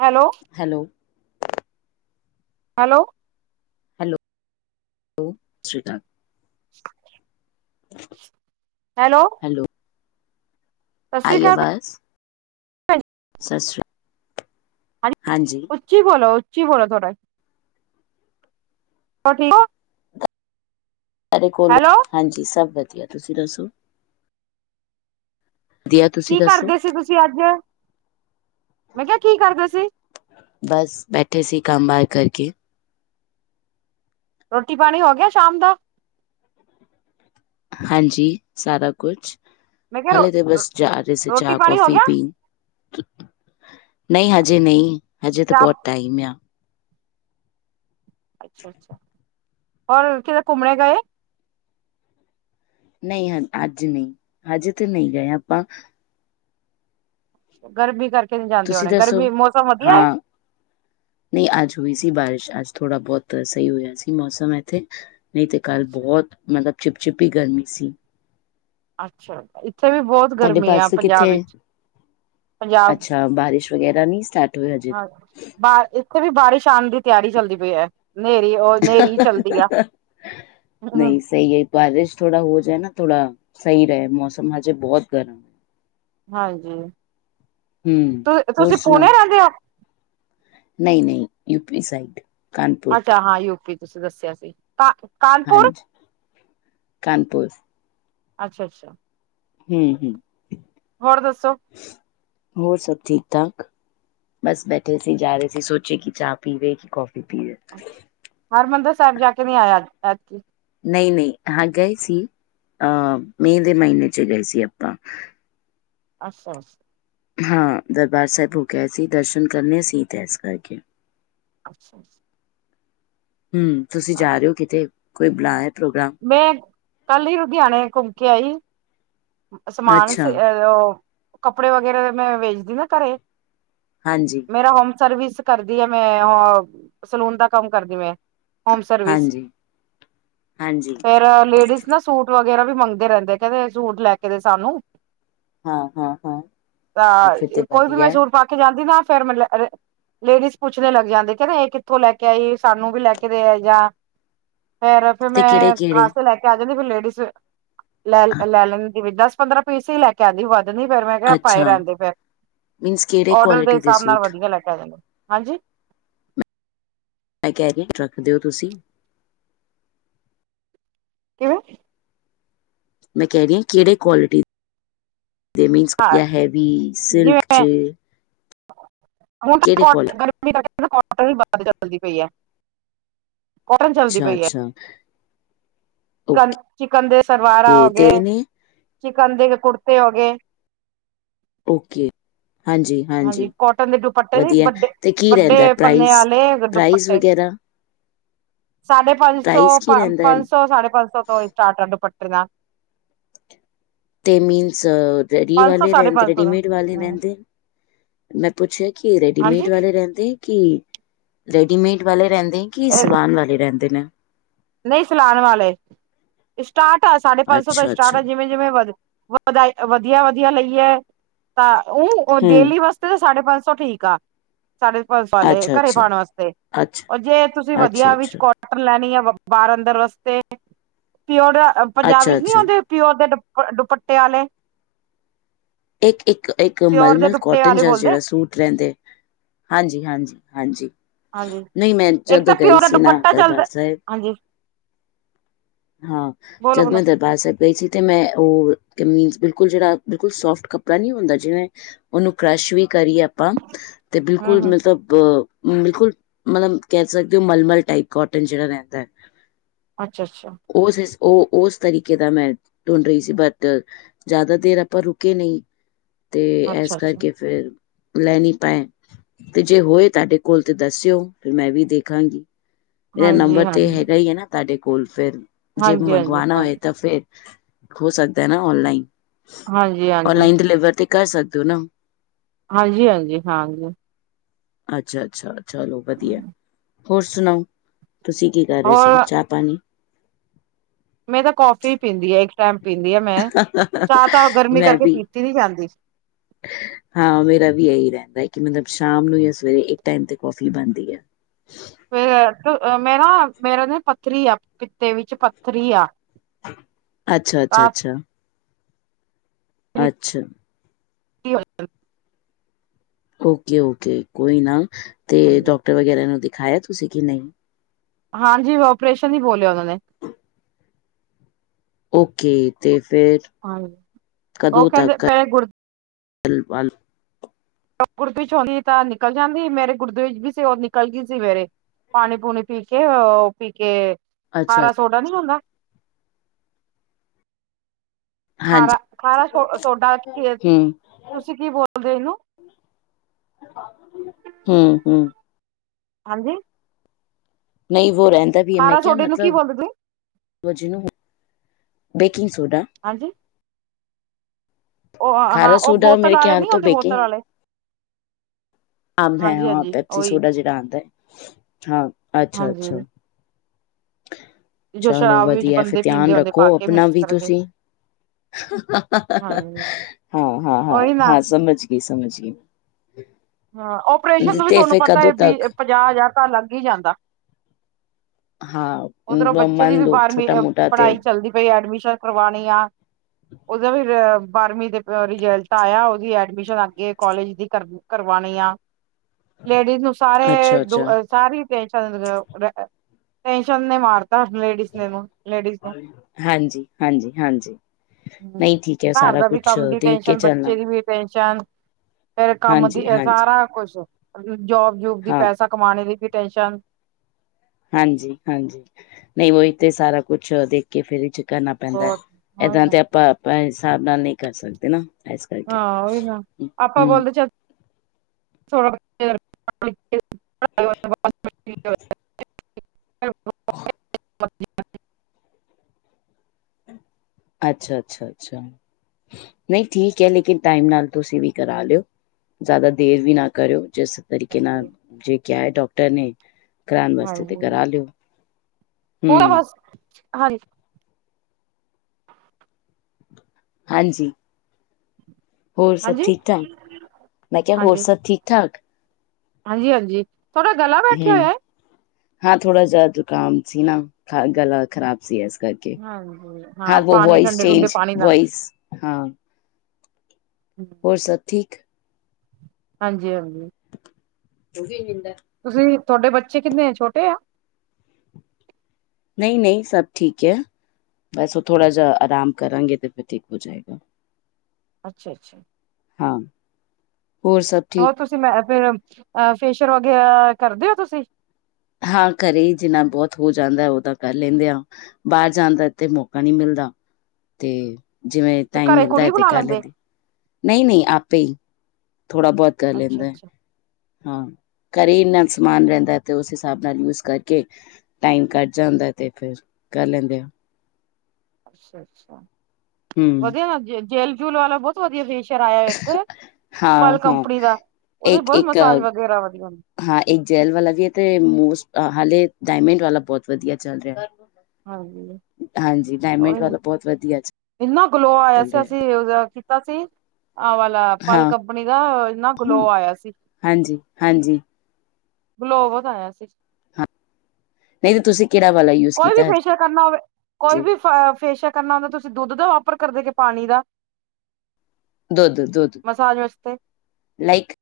Hello hello hello ਓ ਸ਼੍ਰੀ ਕਾਲ। [inaudible] Hello ਸਤਿ ਸ੍ਰੀ ਆਈ ਅਕਾਲ ਅਵਾਜ਼। ਭੈਣ ਜੀ। ਸ ਸ਼੍ਰੀ, ਹਾਂਜੀ। ਉੱਚੀ ਬੋਲੋ, ਉੱਚੀ ਬੋਲੋ ਥੋੋੜਾ। ਹੋ ਠੀਕ ਓ? ਤਾਰੇ ਕੋਲੋਂ ਹੈਲੋ ਹਾਂਜੀ ਸਭ ਵਧੀਆ ਤੁਸੀਂ ਦੱਸੋ? ਵਧੀਆ ਤੁਸੀਂ ਕੀ ਦੱਸੋ? ਕਰਦੇ ਸੀ ਤੁਸੀਂ ਅੱਜ, ਮੈਂ ਕੇਆ ਕੀ ਕਰਦੇ ਸੀ? ਬਸ ਬੈਠੇ ਸੀ ਕੰਮ ਬਾਰ ਕਰਕੇ। ਰੋਟੀ ਪਾਣੀ ਹੋ ਗਿਆ ਸ਼ਾਮ ਦਾ? ਹਾਂਜੀ, ਸਾਰਾ ਕੁਛ, ਮੈਂ ਕਿਹਾ ਰੋ ਹਲੇ ਤੇ ਬਸ ਜਾ ਜਸੇ ਰੋਟੀ ਚਾਹ ਪਾਣੀ ਹੋ ਕੌਫੀ ਗਿਆ ਪੀਨ। ਨੀਂ ਹਜੇ ਨਈ, ਹਜੇ ਤਾਂ ਚਾਹ ਬੋਤ ਟਾਈਮ ਆ। ਅੱਛਾ ਅੱਛਾ, ਹੋਰ ਕਿਤੇ ਕੁਮਨ ਗਏ। ਨਹੀਂ ਅੱਜ ਨਹੀਂ, ਅੱਜ ਤੇ ਨਹੀਂ ਗਏ ਆਪਾਂ- ਗਰਮੀ ਕਰਕੇ ਨੀ ਜਾਂਦੇ ਤੁਸੀਂ ਹੋਣੇ, ਦੱਸੋ? ਗਰਮੀ ਮੌਸਮ ਵਧੀਆ। ਨਈ ਅੱਜ ਹੋਈ ਸੀ ਬਾਰਿਸ਼, ਅੱਜ ਥੋੜਾ ਬਹੁਤ ਸਹੀ ਹੋਇਆ ਸੀ। ਮੌਸਮ ਇੱਥੇ ਨਹੀਂ ਤਾਂ ਕੱਲ੍ਹ ਬਹੁਤ, ਮਤਲਬ ਚਿੱਪ ਚਿਪੀ ਹੀ ਗਰਮੀ ਸੀ। ਅੱਛਾ, ਇੱਥੇ ਵੀ ਬੋਤ ਤੁਾਡੇ ਪਾਸੇ ਕਿੱਥੇ ਪੰਜਾਬ ਅੱਛਾ, ਬਾਰਿਸ਼ ਵਗੈਰਾ ਨੀਂ ਸਟਾਰਟ ਹੋਈ ਹਜੇ ਬਾਰ, ਇੱਥੇ ਵੀ ਬਾਰਿਸ਼ ਆਂਦੀ। ਤਿਆਰੀ ਚੱਲਦੀ ਪਈ ਹੈ, ਨੇਰੀ ਉਹ ਨੇਰੀ ਚੱਲਦੀ ਆ। ਨਹੀਂ ਸਹੀ ਹੈ ਬਾਰਿਸ਼ ਥੋੜਾ ਹੋ ਜਾਏ ਨਾ ਥੋੜਾ, ਸਹੀ ਰਹੇ ਮੌਸਮ ਹਜੇ ਬਹੁਤ ਗਰਮੀ। ਹਾਂਜੀ, ਹੂੰ ਤੁ ਹੋਰ ਤੁਸੀਂ ਪੂਨੇ ਰਹਿੰਦੇ ਹੋ? ਨਈ ਨਈ, ਯੂਪੀ ਸਾਈਡ ਕਾਨਪੁਰ ਅੱਛਾ, ਹਾਂ ਯੂਪੀ ਤੁਸੀਂ ਦੱਸਿਆ ਸੀ। ਕ ਕਾਨਪੁਰ, ਹਾਂਜੀ ਕਾਨਪੁਰ ਅੱਛਾ ਅੱਛਾ। ਹਮ ਹਮ ਹੋਰ ਦੱਸੋ। ਹੋਰ ਸਭ ਠੀਕ-ਠਾਕ। ਬਸ ਬੈਠੇ ਸੀ, ਜਾ ਰੇ ਸੀ, ਸੋਚੇ ਕਿ ਚਾਹ ਪੀਵੇ ਕਿ ਕੌਫੀ ਪੀਵੇ। ਅੱਛਾ, ਹਰਿਮੰਦਿਰ ਸਾਹਿਬ ਜਾ ਕੇ ਨੀ ਆਇਆ ਇਤਕੀ। ਨਈ ਨਈ ਹਾਂ, ਗਏ ਸੀ, ਅ ਮਾਈ ਦੇ ਮਹੀਨੇ ਵਿਚ ਗਏ ਸੀ ਆਪਾਂ। ਅੱ ਅ ਹਾਂ, ਦਰਬਾਰ ਸਾਹਿਬ ਹੋ ਗਿਆ ਸੀ, ਦਰਸ਼ਨ ਕਰਨੇ ਸੀ, ਇਸ ਕਰਕੇ। ਅੱਛਾ ਜੀ। ਹਮ, ਤੁਸੀਂ ਜਾ ਰਹੇ ਹੋ ਕਿਤੇ, ਕੋਈ ਬੁਣਾਆ ਪ੍ਰੋਗਰਾਮ। ਮੈਂ ਕੱਲ ਹੀ ਲੁਧਿਆਣੇ ਘੁੰਮ ਕੇ ਆਈ, ਸਮਾਨ ਅੱਛਾ, ਸੀ ਉਹ ਕੱਪੜੇ ਵਗੈਰਾ, ਮੈਂ ਵੇਚਦੀ ਦਾ ਘਰੇ। ਹਾਂਜੀ। ਮੇਰਾ ਹੋਮ ਸਰਵਿਸ ਕਰਦੀ ਹੈ, ਮੈਂ ਹ ਸਲੂਨ ਦਾ ਕੰਮ ਕਰਦੀ ਮੈਂ। ਹੋਮ ਸਰਵਿਸ ਹਾਂਜੀ ਹਾਂਜੀ। ਫੇਰ ਲੇਡੀਜ਼ ਨਾ ਸੂਟ ਵਗੈਰਾ ਵੀ ਮੰਗਦੇ ਰਹਿੰਦੇ ਕਹਿੰਦੇ, ਸੂਟ ਲੈ ਕੇ ਦੇ ਸਾਨੂੰ। ਹਾਂ, ਹਾਂ, ਹਾਂ। ਫਿਰ ਤੇ ਤਾਂ, ਕੋਈ ਵੀ ਮੈਂ ਵਧੀਆ ਹੈ। ਸਟ ਪਾ ਕੇ ਜਾਂਦੀ ਨਾ ਫੇਰ ਮਤਲਬ ਲੇਡੀਜ ਪੁੱਛਦੇ ਲੱਗ ਜਾਂਦੇ, ਕਹਿੰਦੇ ਇਹ ਕਿੱਥੋਂ ਲੈ ਕੇ ਆਈ ਸਾਨੂੰ ਵੀ ਲੈ ਕੇ ਜਾਂ। ਫੇਰ ਫੇਰ ਤੇ ਮੈਂ ਕਿਹੜੇ-ਕਿਹੜੇ? ਖਾਸੇ ਲੈ ਕੇ ਆ ਜਾਂਦੀ, ਫੇਰ ਲੇਡੀਜ਼ ਲੈ ਲੈ ਲੈਂਦੀ ਵੀ ਦਸ-ਪੰਦਰਾਂ ਪੀਸ ਹੀ ਲੈ। ਕਹਿੰਦੀ ਵਾ। ਨੀ ਫੇਰ ਮੈਂ ਕਿਹਾ ਭਾਈ ਅੱਛਾ, ਰਹਿੰਦੇ ਫੇਰ, ਮੀਨਸ ਕਿਹੜੇ ਆਰਡਰ ਦੇ ਕੁਆਲਿਟੀ ਹਿਸਾਬ ਨਾਲ ਸੂਟ? ਵਧੀਆ ਲੱਗਾ। ਹਾਂਜੀ। ਮੈਂ ਕਹਿ ਰਹੀ ਹੈ, ਰੱਖਦੇ ਹੋ ਤੁਸੀਂ? ਕਿਉ ਮੈਂ ਕਹਿ ਰਹੀ ਹਾਂ, ਕਿਹੜੇ ਕੁਆਲਿਟੀ? ਦੇ ਮੀਨਸ ਹਾਂ ਕਿਆ ਹੈਵੀ ਸਿਲਕ ਜਿਵੇਂ ਚ। ਹੁਣ ਤਾਂ ਕਿਹੜੇ ਕੁਆਲ ਕੋਟਨ, ਗਰਮੀ ਕੋਟਨ ਹੀ ਵੱਧ ਚਲਦੀ ਪਈ ਹੈ। ਕੋਟਨ ਚੱਲਦੀ ਅੱਛਾ-ਅੱਛਾ। ਚਿਕਨ ਚਿਕਨ ਦੇ ਸਲਵਾਰਾਂ ਓਕੇ ਤੇ ਹੋਗੇ, ਨੇ ਚਿਕਨ ਦੇ ਕੁੜਤੇ ਹੋਗੇ [inaudible] ਓਕੇ। ਹਾਂਜੀ-ਹਾਂਜੀ, ਕੋਟਨ ਦੇ ਦੁਪੱਟੇ ਨੀ ਵਧੀਆ ਵੱਡੇ ਤੇ ਕੀ ਰੈਂਦਾ ਵੱਡੇ ਪੰਨੇ ਪ੍ਰਾਈਸ ਆਲੇ ਪ੍ਰਾਈਸ ਦੁਪੱਟੇ ਵਗੈਰਾ? ਸਾਢੇ ਪੰਜ ਸੌ, ਪ੍ਰਾਈਜ਼ ਕੀ ਰਹਿੰਦਾ ਹੈ ਪੰਜ ਸੌ-ਸਾਢੇ ਪੰਜ ਸੌ ਤੋਂ ਸਟਾਰਟ ਐ ਦੁਪੱਟੇ ਨਾਲ। ਤੇ ਮੀਨਸ ਰੈਡੀ ਪੰਜ ਸੌ ਵਾਲੇ ਸਾਢੇ ਰੈਂਦੇ ਪੰਜ ਸੌ ਦਾ ਰੈਡੀਮੇਡ ਵਾਲੇ ਰੈਂਦੇ? ਮੈਂ ਪੁੱਛਿਆ ਕਿ ਰੇਡੀਮੇਡ ਹਾਂਜੀ ਵਾਲੇ ਰੈਂਦੇ ਐ ਕਿ ਰੇਡੀਮੇਡ ਵਾਲੇ ਰੈਦੇ- ਨਈਂ ਕੀ ਸਵਾਨ ਵਾਲੇ ਰੈਂਦੇ ਨੇ। ਨਈਂ ਸਿਲਾਨ ਵਾਲੇ, ਸਟਾਰਟ ਆ ਸਾਢੇ ਪੰਜ ਸੌ ਤੋਂ ਅੱਛਾ ਸਟਾਰਟ ਅੱਛਾ ਆ ਜਿਵੇਂ ਜਿਵੇਂ ਵ ਵਧ ਵਧੀਆ ਵਧੀਆ ਲਈਐ ਤਾਂ ਓ ਹੂੰ ਡੇਲੀ ਬਸ ਸਾਢੇ ਪੰਜ ਸੌ ਠੀਕ ਆ। ਸਾਢੇ ਪੰਜ ਸੌ ਵਾਲੇ, ਅੱਛਾ ਘਰੇ ਅੱਛਾ ਪਾਉਣ ਵਾਸਤੇ। ਅੱਛਾ ਜੇ ਤੁਸੀਂ ਅੱਛਾ ਵਧੀਆ ਵਿੱਚ ਅੱਛਾ ਕੋਟਨ ਲੈਣੀ ਆ ਬਾਰ-ਅੰਦਰ ਵਾਸਤੇ ਪਓਰ ਪੰਜਾਬੀ ਅੱਛਾ ਵਿੱਚ ਚ ਨੀ ਅੱਛਾ ਆਂਦੇ। ਪਿਓਰ ਦੇ ਦੁਪ ਦੁਪੱਟੇ ਆਲੇ। ਏਕ-ਏਕ-ਏਕ ਪਿਓਰ ਦੇ ਮਲਮਲ ਦੁਪੱਟੇ ਕੋਟਨ ਵਾਲੇ ਜ ਬੋਲਦੇ ਜੇੜਾ ਸੂਟ ਰੈਂਦੇ ਹਾਂਜੀ-ਹਾਂਜੀ, ਹਾਂਜੀ। ਹਾਂਜੀ ਨਈਂ ਮੈਂ ਇੱਕ ਜਦੋਂ ਤਾਂ ਗਈ ਪਿਓਰ ਦਾ ਸੀ ਨਾ, ਦੁਪੱਟਾ ਚੱਲਦਾ ਦਰਬਾਰ ਸਾਈਬ ਹਾਂਜੀ ਹਾਂ, ਬੋਲੋ ਬੋਲੋ [unintelligible] ਬਾਰ ਸਾਈਬ ਗਈ ਸੀ, ਤੇ ਮੈਂ ਓ ਕਮੀਜ ਬਿਲਕੁਲ ਜੇੜਾ ਬਿਲਕੁਲ ਸੋਫਟ ਕੱਪੜਾ ਨੀ ਹੁੰਦਾ ਜਿਵੇਂ ਓਨੂੰ ਕਰਸ਼ ਵੀ ਕਰੀਏ ਆਪਾਂ ਤੇ ਹੂੰ ਬਿਲਕੁਲ ਹੂੰ ਮਤਲਬ ਬਿਲਕੁਲ ਮਤਲਬ ਕੈ ਸਕਦੇਓ ਮਲਮਲ ਟਾਈਪ ਕੋਟਨ ਜੇੜਾ ਰੈਂਦੈ ਅੱਛਾ-ਅੱਛਾ। ਓਸ ਓ ਓਸ ਤਰੀਕੇ ਦਾ ਮੈਂ ਟੂਣਡ ਰਹੀ ਸੀ ਬਟ ਜਾਦਾਦੇਰ ਆਪਾਂ ਰੁਕੇ ਨਈਂ, ਤੇ ਅੱਛਾ ਇਸ ਅੱਛਾ ਕਾਰਕੇ ਫੇਰ ਲੈ ਨੀਂ ਪਾਏ, ਤੇ ਜੇ ਹੋਏ ਤਾਡੇ ਕੋਲ ਤੇ ਦੱਸਿਓ, ਫੇਰ ਮੈਂ ਵੀ ਦੇਖਾਂਗੀ। ਐ ਹਾਂਜੀ ਨੰਬਰ ਤੇ ਹਾਂਜੀ ਹੈਗਾ ਈ ਐਨਾ ਤਾਡੇ ਕੋਲ ਫੇਰ ਜੇ ਹਾਂਜੀ ਹਾਂਜੀ ਮੰਗਵਾਣਾ ਹੋਏ ਹਾਂਜੀ ਤਾਂ ਫੇਰ ਹੋ ਸਕਦੈ ਨਾ ਔਨਲਾਈਨ? ਹਾਂਜੀ ਹਾਂ। ਔਨਲਾਈਨ ਡਿਲੀਵਰ ਤੇ ਕਰ ਸਕਦੇ ਓ ਨਾ? ਹਾਂਜੀ-ਹਾਂਜੀ, ਹਾਂ ਜੀ। ਅੱਛਾ-ਅੱਛਾ, ਚਲੋ ਵਦੀਆ ਹੋਰ ਸੁਣਾਓ ਤੁਸੀਂ ਕੀ ਕਰ ਰਏ ਸੀ? ਹੋਰ ਚਾ ਪਾਨੀ ਮੈਂ ਤਾਂ ਕੌਫੀ ਪੀਂਦੀ ਆ ਇੱਕ ਟੈਮ ਪੀਂਦੀ ਆ ਮੈਂ, ਚਾਹ ਤਾਂ ਗਰਮੀ ਮੈਂ ਕਰਕੇ ਵੀ ਪੀਤੀ ਨੀ ਜਾਂਦੀ। ਹਾਂ, ਮੇਰਾ ਵੀ ਏਈ ਰੈਂਦਾ ਕਿ ਮਤਲਬ ਸ਼ਾਮ ਨੂੰ ਜਾਂ ਸਵੇਰੇ ਇੱਕ ਟੈਮ ਤੇ ਕੌਫੀ ਬਣਦੀ ਐ। ਫੇਰ ਮੈਂ ਨਾ ਮੇਰਾ ਨਾ ਪੱਥਰੀ ਆ ਪਿੱਤੇ ਵਿੱਚ ਪੱਥਰੀ ਆ। ਤਾਂ ਅੱਛਾ-ਅੱਛਾ-ਅੱਛਾ। ਅੱਛਾ। [unintelligible] ਓਕੇ-ਓਕੇ, ਕੋਈ ਨਾ ਤੇ ਹਾਂਜੀ ਡਾਕਟਰ ਵਗੈਰਾ ਨੂੰ ਦਿਖਾਆ ਤੁਸੀਂ ਕਿ ਨਈਂ? ਹਾਂਜੀ, ਓਪਰੇਸ਼ਨ ਈ ਬੋਲਿਆ ਓਨਾਂ ਨੇ। ਓਕੇ ਤੇ ਫੇਰ ਹਾਂ, ਓ ਕੈਂਦੇ ਪੈਲੇ ਗੁਰ [unintelligible] ਗੁਰਦੇ ਵਿਚ ਹੁੰਦੀ ਤਾਂ ਨਿਕਲ ਜਾਂਦੀ, ਮੇਰੇ ਗੁਰਦੇ ਵਿਚ ਵੀ ਸੀ ਓ ਨਿਕਲ ਗਈ ਸੀ ਮੇਰੇ। ਪਾਨੀ ਪੂਨੀ ਪੀ ਕੇ ਓ ਪੀ ਕੇ, ਅੱਛਾ ਖਾਰਾ ਸੋਡਾ ਨੀ ਹੁੰਦਾ ਹਾਂਜੀ ਖਾਰਾ-ਖਾਰਾ ਸੋਡਾ ਖੀ ਤੁਸੀਂ ਕੀ ਬੋਲਦੇ ਓ ਏਨੂੰ ਹੂੰ-ਹੂੰ ਹਾਂਜੀ ਨਈਂ ਵੋ ਰੈਂਦਾ ਵੀ ਐ ਮੈਂ ਖਾਰਾ ਕਿਆ ਸੋਡੇ ਨੂੰ ਕੀ ਮਤਲਬ ਬੋਲਦੇ ਤੁਸੀਂ ਵੋ ਜਿਨੂੰ, ਬੇਕਿੰਗ ਸੋਡਾ ਹਾਂਜੀ ਓ ਹਾਂ ਖਾਰਾ ਓ ਸੋਡਾ ਬੋਤਲ ਮੇਰੇ ਆਲੇ ਖਿਆਲ ਨੀ ਤੋਂ ਹੁੰਦੇ ਬੋਤਲ ਬੇਕਿੰਗ ਆਲੇ ਅੰਬ ਹੈ ਹਾਂ ਪੈਪਸੀ ਉਹੀ ਸੋਡਾ ਜੇੜਾ ਆਂਦਾ, ਹਾਂ ਅੱਛਾ-ਅੱਛਾ। ਹਾਂਜੀ ਜੋ ਚਲੋ ਸ਼ਰਾਬ ਵਿੱਚ ਵਦੀਐ ਫੇਰ ਬੰਦੇ ਧਿਆਨ ਪੀਂਦੇ ਹੁੰਦੇ ਪਾ ਰੱਖੋ ਕੇ ਆਪਨਾ ਮਿਕਸ ਵੀ ਕਰਕੇ ਤੁਸੀਂ। ਹਾਂਜੀ ਉਹੀ ਨਾ ਹਾਂ-ਹਾਂ-ਹਾਂ-ਹਾਂ ਸਮਜ ਗੀ ਸਮਜਗੀ। ਹਾਂ, ਓਪਰੇਸ਼ਨ ਨੂੰ ਵੀ ਥੋਨੂੰ ਪਤਾ ਐ ਵੀਅ-ਪੰਜਾਅ ਹਜ਼ਾਰ ਤਾਂ ਲੱਗ ਈ ਜਾਂਦਾ। ਹਾਂ ਓਦਰੋਂ ਬੱਚੇ ਦੀ ਵੀ ਬਾਰਵੀਂ ਪੜਾਈ ਚੱਲਦੀ ਪਈ ਐ ਐਡਮਿਸ਼ਨ ਕਰਵਾਨੀ ਆ, ਓਦਾ ਵੀ ਅ ਬਾਰਵੀਂ ਦੇ ਰਿਜਲਟ ਆਏਆ ਓਦੀ ਵੀ ਐਡਮਿਸ਼ਨ ਅੱਗੇ ਕੋਲਜ ਦੀ ਕਰ ਕਰਵਾਨੀ ਆ, ਲੇਡੀਜ਼ ਨੂੰ ਸਾਰੇ ਦੁ ਅੱਛਾ। ਸਾਰੀ ਟੇਸ਼ਨ ਰ ਰੈ ਚਨ ਨੇ ਮਾਰਤਾ ਲੇਡੀਜ਼ ਨੇ ਓਨੂੰ ਲੇਡੀਜ਼ ਨੂੰ ਹਾਂਜੀ, ਹਾਂਜੀ, ਹਾਂਜੀ। ਹੂੰ ਨਹੀਂ ਠੀਕ ਹੈ, ਘਰ ਸਾਰਾ ਦਾ ਵੀ ਕੁਛ ਕੰਮ ਦੀ ਦੇਖ ਕੇ ਟੈਂਨਸ਼ਨ, ਬੱਚੇ ਚੱਲਣਾ। ਦੀ ਵੀ ਟੈਂਨਸ਼ਨ ਫੇਰ ਕੰਮ ਦੀ ਹਾਂਜੀ, ਸਾਰਾ ਹਾਂਜੀ। ਕੁਸ਼, ਜੋਬ-ਜੂਬ ਦੀ ਹਾਂ, ਪੈਸਾ ਕਮਾਨੇ ਦੀ ਵੀ ਟੈਨਸ਼ਨ ਹਾਂਜੀ-ਹਾਂਜੀ, ਨਈਂ ਓਈ ਤੇ ਸਾਰਾ ਕੁਛ ਦੇਖ ਕੇ ਫੇਰ ਇਚ ਕਰਨਾ ਪੈਂਦਾ ਐ, ਬਹੁਤ ਏਦਾਂ ਤੇ ਆਪਾਂ-ਆਪਾਂ ਹਿਸਾਬ ਨਾਲ ਨਈਂ ਕਰ ਸਕਦੇ ਨਾ। ਇਸ ਕਰਕੇ। ਹਾਂ ਓਈ ਨਾ, ਆਪਾਂ ਹੂੰ, ਬੋਲਦੇ ਚਲ [inaudible] [inaudible] ਹਾਂਜੀ ਅੱਛਾ-ਅੱਛਾ-ਅੱਛਾ। ਨਈਂ ਠੀਕ ਐ ਲੇਕਿਨ ਟਾਈਮ ਨਾਲ ਤੁਸੀਂ ਵੀ ਕਰਾ ਲੇਓ, ਜਾਦਾ ਦੇਰ ਵੀ ਨਾ ਕਰੇਓ। ਜਿਸ ਤਰੀਕੇ ਨਾਲ ਜੇ ਕਿਆ ਐ ਡੋਕਟਰ ਨੇ ਕਰਾਨ ਵਾਸਤੇ ਤਾਂ ਹੁਣ ਕਰਾ ਲੇਓ, ਹੂੰ। ਅਹਾਨੀ ਹਾਂਜੀ ਹੋਰ ਸਬ ਹਾਂਜੀ ਠੀਕ-ਠਾਕ, ਮੈਂ ਕਿਆ ਹੋਰ ਸਬ ਠੀਕ-ਠਾਕ। ਹਾਂਜੀ-ਹਾਂਜੀ, ਥੋਡਾ ਗਲਾ ਬੈਠੇਆ ਹਮ ਹੋਏਆ ਏ। ਹਾਂ ਥੋੜਾ ਜਾ ਜ਼ੁਖਾਮ ਸੀ ਨਾ, ਖਾ ਗਲਾ ਖਰਾਬ ਸੀ ਐਸ ਕਰਕੇ, ਹਾਂਜੀ ਹਾਂ ਪਾਣੀ ਵੌਇਸ ਠੰਡੇ ਠੰਡੇ ਚੇਂਜ ਪਾਣੀ ਨਾਲ ਵੌਇਸ ਹਾਂ ਹੋਰ ਸਬ ਠੀਕ ਹਾਂਜੀ-ਹਾਂਜੀ। ਓ ਵੀ ਨੀਂਦਾ। ਤੁਸੀਂ ਤੁਆਡੇ ਬੱਚੇ ਕਿੰਨੇ ਛੋਟੇ ਆ। ਨਈ-ਨਈ ਸਭ ਠੀਕ ਐ, ਬਸ ਓ ਥੋੜਾ ਜਾ ਆਰਾਮ ਕਰਾਂਗੇ ਤੇ ਫਿਰ ਠੀਕ ਹੋ ਜਾਏਗਾ। ਅੱਛਾ-ਅੱਛਾ। ਹਾਂ, ਹੋਰ ਸਬ ਹੋਰ ਤੁਸੀਂ ਮੈਂ ਫੇਰ ਫੇਸ਼ੀਅਲ ਵਗੈਰਾ ਕਰਦੇ ਓਂ ਤੁਸੀਂ। ਹਾਂ ਘਰੇ ਈ ਜਿੰਨਾ ਬੋਤ ਹੋ ਜਾਂਦਾ ਓ ਤਾਂ ਕਰ ਲੈਂਦੇ ਆਂ। ਬਾਹਰ ਜਾਣ ਦਾ ਤੇ ਮੌਕਾ ਨੀ ਮਿਲਦਾ ਤੇ ਜਿਵੇਂ ਟਾਈਮ ਘਰੇ ਮਿਲਦਾ ਹੈ ਕੁੜੀ ਤੇ ਬੁਲਾ ਕਰ ਲੈਂਦੇ ਨਹੀਂ ਨਹੀਂ ਆਪੇ ਹੀ ਥੋੜ੍ਹਾ ਬਹੁਤ ਕਰ ਅੱਛਾ ਲੈਂਦਾ ਏ ਅੱਛਾ ਹਾਂ ਘਰ ਇੰਨਾ ਅੱਛਾ ਸਮਾਨ ਰਹਿੰਦਾ ਤੇ ਉਸ ਹਿਸਾਬ ਨਾਲ ਯੂਜ ਕਰਕੇ ਟਾਈਮ ਕੱਟ ਜਾਂਦਾ ਤੇ ਫਿਰ ਕਰ ਲੈਂਦੇ ਓ ਅੱਛਾ ਅੱਛਾ ਹਮ ਵਧੀਆ ਨਾ ਜੇ ਜੇਲ ਜੂਲ ਵਾਲਾ ਬਹੁਤ ਵਧੀਆ ਫੇਸ਼ੀਅਰਲ ਆਇਆ ਇੱਕ ਹਾਂ ਪਲ ਹਾਂ ਕੰਪਨੀ ਦਾ ਉਹਦੇ ਚ ਇੱਕ ਬਹੁਤ ਇੱਕ ਮਸਾਜ ਅ, ਵਗੈਰਾ ਵਧੀਆ ਹਾਂ ਇੱਕ ਜੈਲ ਵਾਲਾ ਵੀ ਹੈ ਤੇ ਮੋਸਟ ਹਾਲੇ ਡਾਇਮੰਡ ਵਾਲਾ ਬਹੁਤ ਵਧੀਆ ਚੱਲ ਰਿਹਾ ਹਾਂਜੀ ਹਾਂਜੀ ਉਹੀ ਡਾਇਮੰਡ ਵਾਲਾ ਬਹੁਤ ਵਧੀਆ ਇਨਾ ਗਲੋ ਆਇਆ ਚੱਲ ਸੀ ਰਿਹਾ ਅਸੀ ਉਹਦਾ ਕੀਤਾ ਸੀ ਆਹ ਵਾਲ ਤਾਂ ਪਰਲ ਹਾਂ ਕੰਪਨੀ ਦਾ ਨਾ ਇਨਾ ਗਲੋ ਹਾਂ ਆਇਆ ਸੀ ਹਾਂਜੀ ਹਾਂਜੀ ਗਲੋ ਬੋਤ ਆਇਆ ਸੀ ਨਹੀਂ ਤੇ ਤੁਸੀਂ ਕਿਹੜਾ ਵਾਲਾ ਯੂਜ ਕੋਈ ਵੀ ਕੀਤਾ ਹੈਜ ਫੇਸ਼ੀਅਲ ਕਰਨਾ ਹੋਵੇ ਕੋਈ ਵੀ ਫੇਸ਼ੀਅਲ ਕਰਨਾ ਹੁੰਦਾ ਤੁਸੀਂ ਦੁੱਧ ਦਾ ਆਫਰ ਕਰਦੇ ਕਿ ਪਾਣੀ ਦਾ ਦੁੱਧ ਦੁੱਧ ਮਸਾਜ ਵਾਸਤੇ ਲਾਈਕ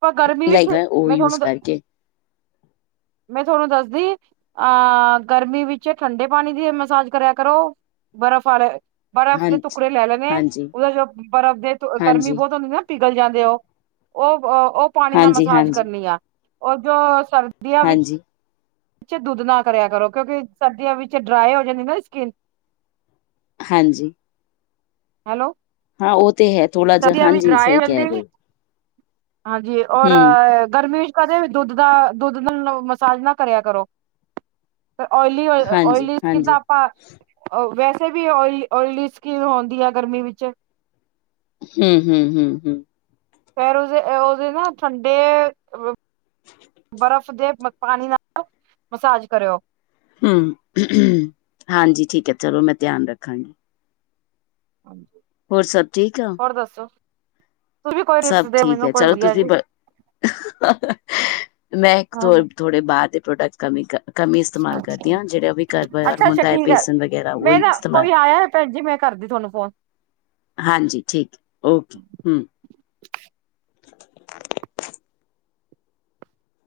ਪਰ ਗਰਮੀ ਵਿੱਚ ਲਾਈਦਾ ਉਹ ਮੈਂ ਯੂਜ ਤੁਹਾਨੂੰ ਦ ਕਰਕੇ ਮੈਂ ਤੁਹਾਨੂੰ ਦੱਸਦੀ ਅ ਗਰਮੀ ਵਿੱਚ ਠੰਡੇ ਪਾਣੀ ਦੀ ਮਸਾਜ ਕਰਿਆ ਕਰੋ ਬਰਫ਼ ਵਾਲੇ ਬਰਫ਼ ਦੇ ਹਾਂਜੀ ਟੁਕੜੇ ਲੈ ਲੈਂਨੇ ਆ ਹਾਂਜੀ ਉਹਦੇ ਚ ਬਰਫ਼ ਦੇ ਗਰਮੀ ਹਾਂਜੀ ਬਹੁਤ ਹੁੰਦੀ ਨਾ ਪਿਘਲ ਜਾਂਦੇ ਉਹ ਉਹ ਉਹ ਪਾਣੀ ਨਾਲ ਹਾਂਜੀ ਮਸਾਜ ਹਾਂਜੀ ਕਰਨੀ ਆ ਉਹ ਜੋ ਸਰਦੀ ਸਰਦੀਆਂ ਹਾਂਜੀ ਵਿੱਚ ਦੁੱਧ ਨਾਲ ਕਰਿਆ ਕਰੋ ਕਿਉਂਕਿ ਸਰਦੀਆਂ ਵਿੱਚ ਡਰਾਈ ਹੋ ਜਾਂਦੀ ਨਾ ਸਕਿਨ ਹਾਂਜੀ ਹੈਲੋ ਹਾਂ ਉਹ ਤੇ ਹੈ ਥੋੜਾ ਜਿਹਾ ਸਰਦੀਆਂ ਵਿੱਚ ਹਾਂਜੀ ਡਰਾਈ ਸਹੀ ਕਹਿ ਰਹੇ ਜਾਂਦੀ ਹੋ ਹਾਂਜੀ ਔਰ ਹੂੰ ਗਰਮੀ ਕਦੇ ਵੀ ਦੁੱਧ ਦਾ ਦੁੱਧ ਦਾ ਮਸਾਜ ਨਾ ਕਰਿਆ ਕਰੋ ਫੇਰ ਓਇਲੀ ਹਾਂਜੀ ਓਇਲੀ ਕਿੱਦਾਂ ਹਾਂਜੀ ਆਪਾਂ ਵੈਸੇ ਵੀ ਓ ਓਇਲੀ ਸਕੀਨ ਹੁੰਦੀ ਆ ਗਰਮੀ ਵਿੱਚ ਹੂੰ ਹੂੰ ਹੂੰ ਹੂੰ ਫੇਰ ਉਹਦੇ ਉਹਦੇ ਨਾ ਠੰਡੇ ਬਰਫ਼ ਦੇ ਪਾਣੀ ਨਾਲ ਮਸਾਜ ਕਰਿਓ ਹੂੰ ਹਾਂਜੀ ਠੀਕ ਹੈ ਚਲੋ ਮੈਂ ਧਿਆਨ ਰੱਖਾਂਗੀ ਹਾਂਜੀ ਹੋਰ ਸਭ ਠੀਕ ਆ ਹੋਰ ਦੱਸੋ ਤੁਸੀਂ ਵੀ ਕੋਈ ਸਭ ਟਿਪਸ ਦਿਓ ਠੀਕ ਮੈਨੂੰ ਹੈ ਕੋਈ ਚਲੋ ਵਧੀਆ ਤੁਸੀਂ ਜੀ ਮੈਂ ਇੱਕ ਹਾਂ ਥੋੜੇ ਬਾਰ ਦੇ ਪ੍ਰੋਡਕਟ ਕਮੀ ਕਰ ਕਮੀ ਹੀ ਇਸਤੇਮਾਲ ਕਰਦੀ ਹਾਂ ਜਿਹੜਾ ਉਹ ਵੀ ਘਰ ਅੱਛਾ ਅੱਛਾ ਹੁੰਦਾ ਹੈ ਠੀਕ ਬੇਸਨ ਵਗੈਰਾ ਮੈਂ ਉਹਹੀ ਨਾ ਇਸਤੇਮਾਲ ਕੋਈ ਆਇਆ ਭੈਣ ਜੀ ਮੈਂ ਕਰਦੀ ਤੁਹਾਨੂੰ ਫੋਨ ਹਾਂਜੀ ਠੀਕ ਓਕੇ ਹੂੰ